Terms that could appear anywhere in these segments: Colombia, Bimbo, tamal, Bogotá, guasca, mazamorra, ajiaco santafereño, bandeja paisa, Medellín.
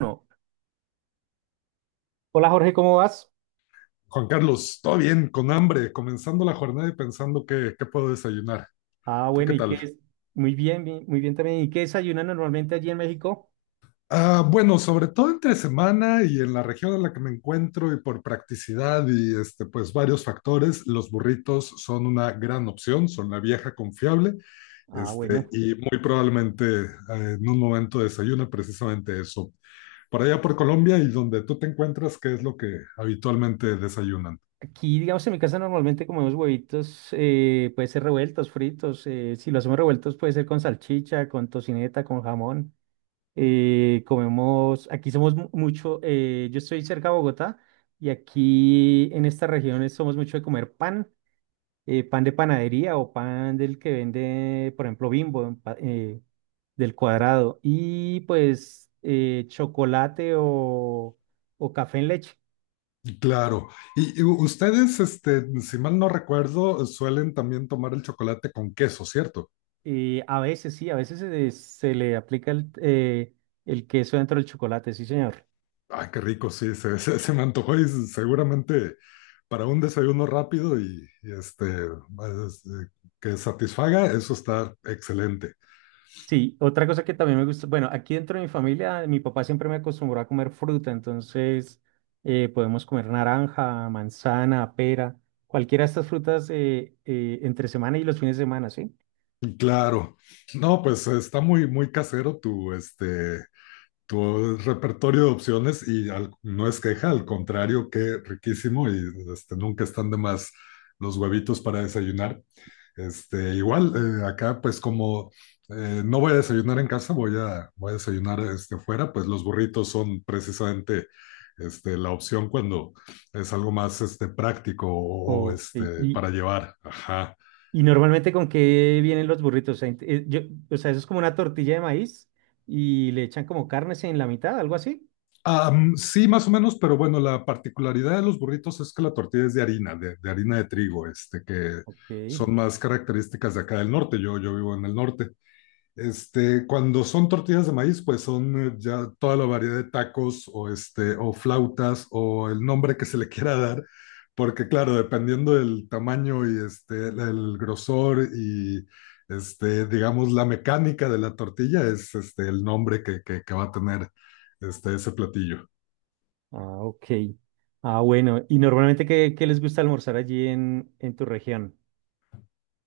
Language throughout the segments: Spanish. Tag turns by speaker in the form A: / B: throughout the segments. A: No. Hola Jorge, ¿cómo vas?
B: Juan Carlos, todo bien, con hambre, comenzando la jornada y pensando qué puedo desayunar.
A: Ah,
B: ¿Tú
A: bueno,
B: qué
A: ¿y qué
B: tal?
A: es? Muy bien, bien, muy bien también. ¿Y qué desayunan normalmente allí en México?
B: Ah, bueno, sobre todo entre semana y en la región en la que me encuentro y por practicidad y pues varios factores, los burritos son una gran opción, son la vieja confiable.
A: Ah, bueno,
B: Y muy probablemente en un momento desayuna precisamente eso. Por allá por Colombia y donde tú te encuentras, ¿qué es lo que habitualmente desayunan?
A: aquí digamos en mi casa normalmente comemos huevitos, puede ser revueltos, fritos, si lo hacemos revueltos puede ser con salchicha, con tocineta, con jamón. Comemos, aquí somos mucho, yo estoy cerca de Bogotá y aquí en estas regiones somos mucho de comer pan, pan de panadería o pan del que vende, por ejemplo, Bimbo, del cuadrado. Y pues chocolate o café en leche.
B: Claro. Y ustedes, si mal no recuerdo, suelen también tomar el chocolate con queso, ¿cierto?
A: A veces sí, se le aplica el queso dentro del chocolate, sí, señor.
B: Ah, qué rico, sí, se, se me antojó y seguramente para un desayuno rápido y que satisfaga, eso está excelente.
A: Sí, otra cosa que también me gusta, bueno, aquí dentro de mi familia, mi papá siempre me acostumbró a comer fruta, entonces podemos comer naranja, manzana, pera, cualquiera de estas frutas entre semana y los fines de semana, ¿sí?
B: Y claro. No, pues está muy casero tu tu repertorio de opciones y no es queja, al contrario, qué riquísimo y nunca están de más los huevitos para desayunar. Acá pues como no voy a desayunar en casa, voy a desayunar fuera, pues los burritos son precisamente la opción cuando es algo más práctico o, o,
A: Ok.
B: este,
A: Y,
B: para llevar. Ajá.
A: ¿y normalmente con qué vienen los burritos? O sea, o sea, eso es como una tortilla de maíz y le echan como carnes en la mitad, algo así.
B: Sí, más o menos, pero bueno, la particularidad de los burritos es que la tortilla es de harina, de harina de trigo, que
A: Ok.
B: son más características de acá del norte. Yo vivo en el norte. Cuando son tortillas de maíz, pues son ya toda la variedad de tacos o o flautas o el nombre que se le quiera dar, porque claro, dependiendo del tamaño y el grosor y digamos la mecánica de la tortilla es el nombre que va a tener ese platillo.
A: Ah, ok. Ah, bueno. ¿Y normalmente qué les gusta almorzar allí en tu región?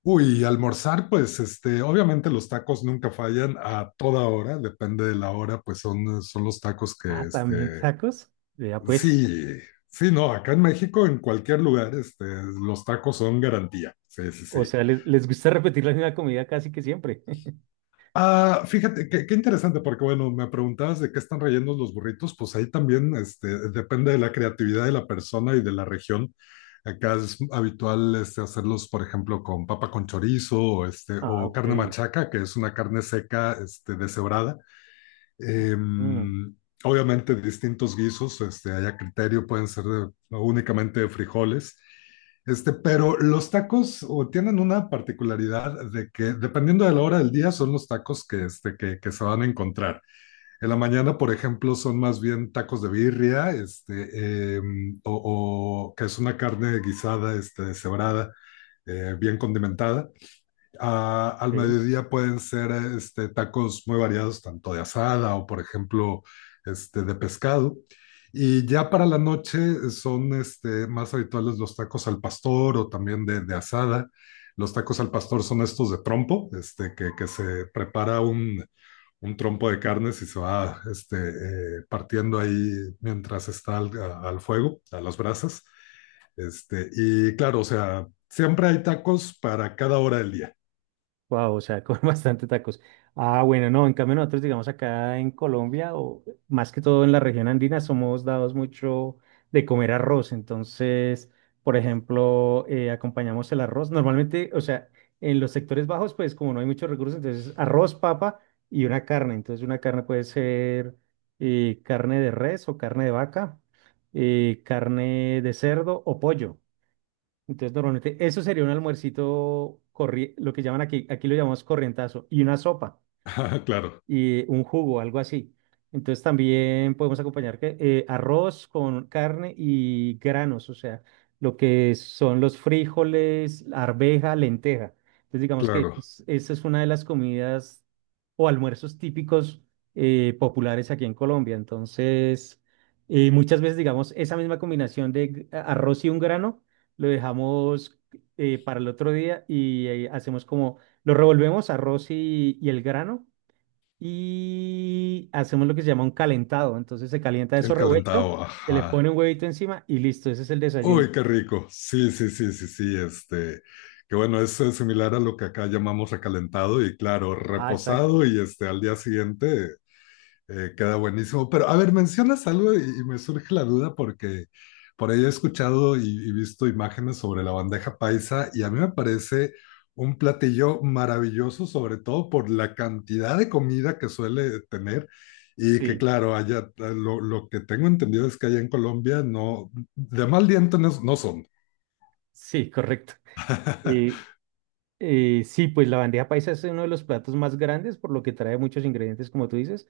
B: Uy, y almorzar, pues obviamente los tacos nunca fallan a toda hora, depende de la hora, pues son los tacos que,
A: Ah, también
B: este.
A: tacos. Vea pues.
B: Sí, sí, no, acá en México, en cualquier lugar, los tacos son garantía. Sí, sí,
A: O
B: sí.
A: sea, les gusta repetir la misma comida casi que siempre.
B: Ah, fíjate, qué interesante, porque bueno, me preguntabas de qué están rellenos los burritos, pues ahí también depende de la creatividad de la persona y de la región. Acá es habitual hacerlos, por ejemplo, con papa con chorizo o
A: Ah,
B: o
A: ok.
B: carne machaca, que es una carne seca deshebrada. Eh,
A: Mm,
B: obviamente distintos guisos, hay a criterio, pueden ser no, únicamente de frijoles. Pero los tacos o, tienen una particularidad de que dependiendo de la hora del día son los tacos que, que se van a encontrar. En la mañana, por ejemplo, son más bien tacos de birria, o que es una carne guisada, deshebrada, bien condimentada al
A: ok.
B: mediodía pueden ser tacos muy variados, tanto de asada o, por ejemplo, de pescado. Y ya para la noche son más habituales los tacos al pastor o también de asada. Los tacos al pastor son estos de trompo, que se prepara un trompo de carnes y se va partiendo ahí mientras está al fuego, a las brasas. Y claro, o sea, siempre hay tacos para cada hora del día.
A: Wow, o sea, con bastante tacos. Ah, bueno, no, en cambio nosotros, digamos, acá en Colombia, o más que todo en la región andina, somos dados mucho de comer arroz. Entonces, por ejemplo, acompañamos el arroz. Normalmente, o sea, en los sectores bajos, pues como no hay muchos recursos, entonces arroz, papa y una carne. Entonces, una carne puede ser carne de res o carne de vaca, carne de cerdo o pollo. Entonces, normalmente eso sería un almuercito, lo que llaman aquí, aquí lo llamamos corrientazo, y una sopa
B: Ajá, claro,
A: y un jugo, algo así. Entonces también podemos acompañar que, arroz con carne y granos, o sea, lo que son los frijoles, arveja, lenteja. Entonces digamos que
B: claro.
A: esa es una de las comidas o almuerzos típicos, populares aquí en Colombia. Entonces, muchas veces digamos esa misma combinación de arroz y un grano lo dejamos para el otro día y hacemos como, lo revolvemos arroz y el grano y hacemos lo que se llama un calentado. Entonces se calienta
B: El
A: eso revuelto,
B: calentado,
A: se le
B: ajá.
A: pone un huevito encima y listo, ese es el desayuno.
B: Uy, qué rico. Sí, sí, sí, sí, sí. Que bueno, es similar a lo que acá llamamos recalentado y claro,
A: Ah, exacto.
B: reposado y al día siguiente. Queda buenísimo. Pero a ver, mencionas algo y me surge la duda porque por ahí he escuchado y visto imágenes sobre la bandeja paisa y a mí me parece un platillo maravilloso, sobre todo por la cantidad de comida que suele tener. Y que
A: Sí,
B: claro, lo que tengo entendido es que allá en Colombia no, de mal diente no son.
A: sí, correcto. Eh, sí, pues la bandeja paisa es uno de los platos más grandes, por lo que trae muchos ingredientes, como tú dices.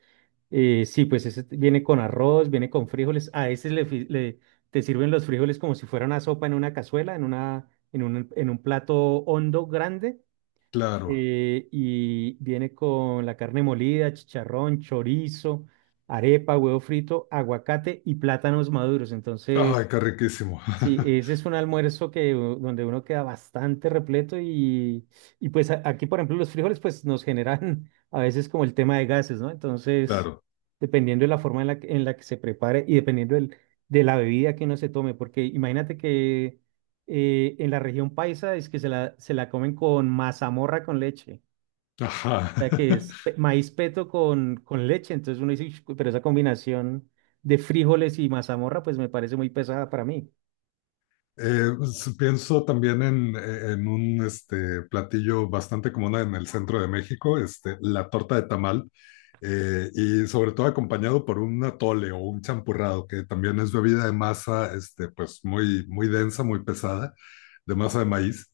A: Sí, pues ese viene con arroz, viene con frijoles. A ese te sirven los frijoles como si fuera una sopa en una cazuela, en un plato hondo grande.
B: Claro.
A: Eh, y viene con la carne molida, chicharrón, chorizo, arepa, huevo frito, aguacate y plátanos maduros.
B: Ay,
A: Entonces,
B: qué riquísimo.
A: sí, ese es un almuerzo que, donde uno queda bastante repleto y pues aquí, por ejemplo, los frijoles pues nos generan a veces como el tema de gases, ¿no? Entonces,
B: Claro.
A: dependiendo de la forma en la que se prepare y dependiendo de la bebida que uno se tome, porque imagínate que... en la región paisa es que se la comen con mazamorra con leche,
B: Ajá.
A: sea, que es maíz peto con leche. Entonces uno dice, "Ush, pero esa combinación de frijoles y mazamorra, pues me parece muy pesada para mí".
B: Pienso también en un platillo bastante común en el centro de México, la torta de tamal, y sobre todo acompañado por un atole o un champurrado, que también es bebida de masa, pues muy densa, muy pesada, de masa de maíz.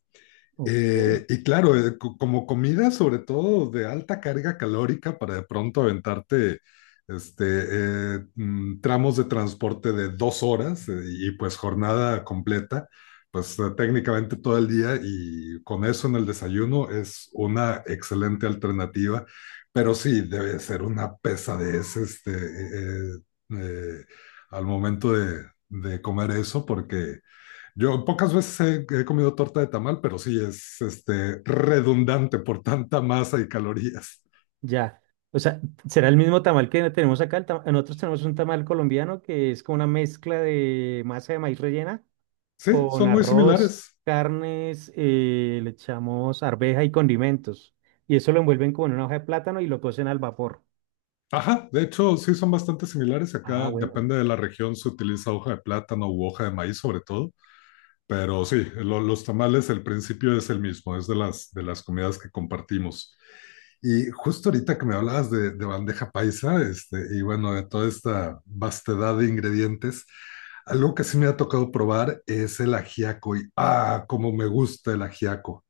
A: Ok.
B: Y claro, como comida sobre todo de alta carga calórica para de pronto aventarte este, tramos de transporte de dos horas y pues jornada completa, pues técnicamente todo el día y con eso en el desayuno es una excelente alternativa, pero sí debe ser una pesadez eh, eh, al momento de comer eso porque yo pocas veces he comido torta de tamal, pero sí es redundante por tanta masa y calorías.
A: Ya. O sea, ¿será el mismo tamal que tenemos acá? Nosotros tenemos un tamal colombiano que es como una mezcla de masa de maíz rellena
B: Sí,
A: con
B: son muy
A: arroz,
B: similares.
A: carnes, le echamos arveja y condimentos. Y eso lo envuelven como en una hoja de plátano y lo cocen al vapor.
B: Ajá, de hecho, sí son bastante similares.
A: Ah,
B: Acá
A: bueno.
B: depende de la región, se utiliza hoja de plátano u hoja de maíz sobre todo, pero sí, los tamales, el principio es el mismo, es de las comidas que compartimos. Y justo ahorita que me hablabas de bandeja paisa, y bueno, de toda esta vastedad de ingredientes, algo que sí me ha tocado probar es el ajiaco. Y ah, como me gusta el ajiaco.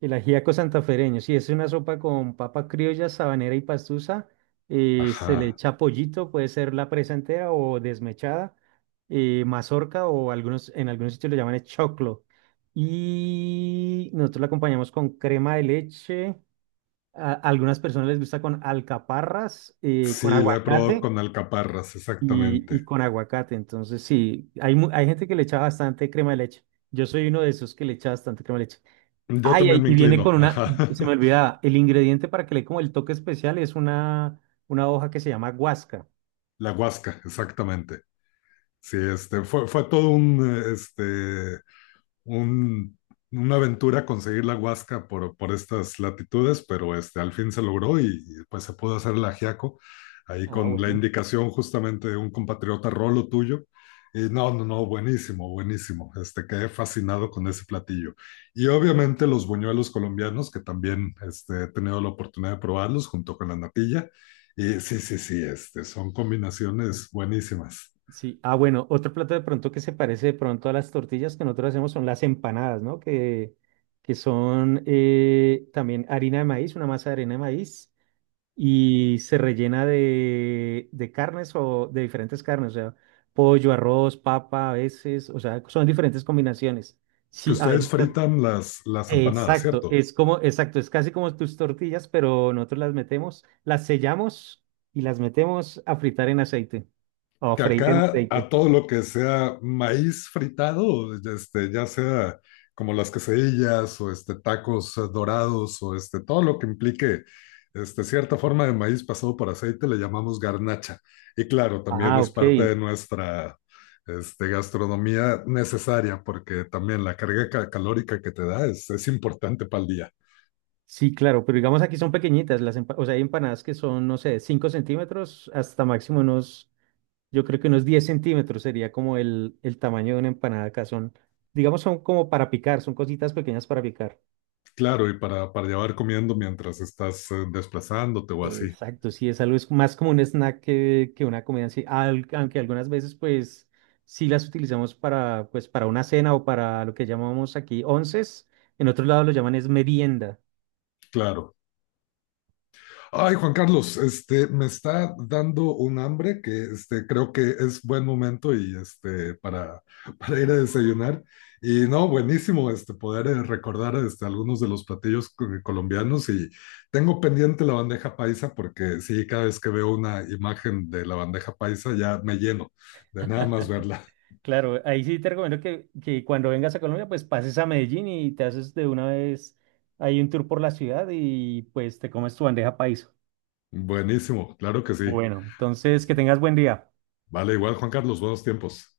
A: El ajiaco santafereño, sí, es una sopa con papa criolla, sabanera y pastusa. Eh, se le
B: Ajá.
A: echa pollito, puede ser la presa entera o desmechada, mazorca o algunos, en algunos sitios lo llaman es choclo. Y nosotros la acompañamos con crema de leche. A algunas personas les gusta con alcaparras,
B: Sí,
A: con
B: la he probado
A: aguacate
B: con alcaparras,
A: y
B: exactamente.
A: con aguacate. Entonces, sí, hay, hay gente que le echa bastante crema de leche. Yo soy uno de esos que le echa bastante crema de leche.
B: Yo
A: Ay,
B: también
A: ay,
B: me
A: y viene
B: inclino.
A: con una,
B: Ajá.
A: se me olvidaba, el ingrediente para que le dé como el toque especial es una hoja que se llama guasca.
B: La huasca, exactamente. Sí, fue todo un una aventura conseguir la Huasca por estas latitudes, pero al fin se logró y pues se pudo hacer el ajiaco ahí
A: Ah,
B: con la
A: bueno.
B: indicación justamente de un compatriota Rolo tuyo. Y no, no, no, buenísimo, buenísimo. Quedé fascinado con ese platillo. Y obviamente los buñuelos colombianos, que también he tenido la oportunidad de probarlos junto con la natilla. Y sí, sí, sí, son combinaciones buenísimas.
A: Sí, ah, bueno, otro plato de pronto que se parece de pronto a las tortillas que nosotros hacemos son las empanadas, ¿no? Que son también harina de maíz, una masa de harina de maíz, y se rellena de carnes o de diferentes carnes, o sea, pollo, arroz, papa, a veces, o sea, son diferentes combinaciones.
B: Que
A: Sí, a
B: ustedes
A: veces.
B: fritan las empanadas,
A: Exacto,
B: ¿cierto?
A: es como, exacto, es casi como tus tortillas, pero nosotros las metemos, las sellamos y las metemos a fritar en aceite o a
B: Que
A: freír en
B: acá
A: aceite.
B: a todo lo que sea maíz fritado, ya sea como las quesadillas o tacos dorados o todo lo que implique cierta forma de maíz pasado por aceite, le llamamos garnacha. Y claro, también
A: Ah,
B: es parte de
A: ok.
B: nuestra gastronomía necesaria porque también la carga calórica que te da es importante para el día.
A: Sí, claro, pero digamos aquí son pequeñitas, o sea, hay empanadas que son, no sé, 5 centímetros hasta máximo unos, yo creo que unos 10 centímetros sería como el tamaño de una empanada acá, son, digamos, son como para picar, son cositas pequeñas para picar.
B: Claro, y para llevar comiendo mientras estás desplazándote o así.
A: Exacto, sí, es algo, es más como un snack que una comida en sí, aunque algunas veces pues sí las utilizamos para pues para una cena o para lo que llamamos aquí onces, en otros lados lo llaman es merienda.
B: Claro. Ay, Juan Carlos, me está dando un hambre que creo que es buen momento y para ir a desayunar. Y no, buenísimo poder recordar algunos de los platillos colombianos y tengo pendiente la bandeja paisa porque sí, cada vez que veo una imagen de la bandeja paisa ya me lleno de nada más verla.
A: Claro, ahí sí te recomiendo que cuando vengas a Colombia pues pases a Medellín y te haces de una vez ahí un tour por la ciudad y pues te comes tu bandeja paisa.
B: Buenísimo, claro que sí.
A: Bueno, entonces que tengas buen día.
B: Vale, igual Juan Carlos, buenos tiempos.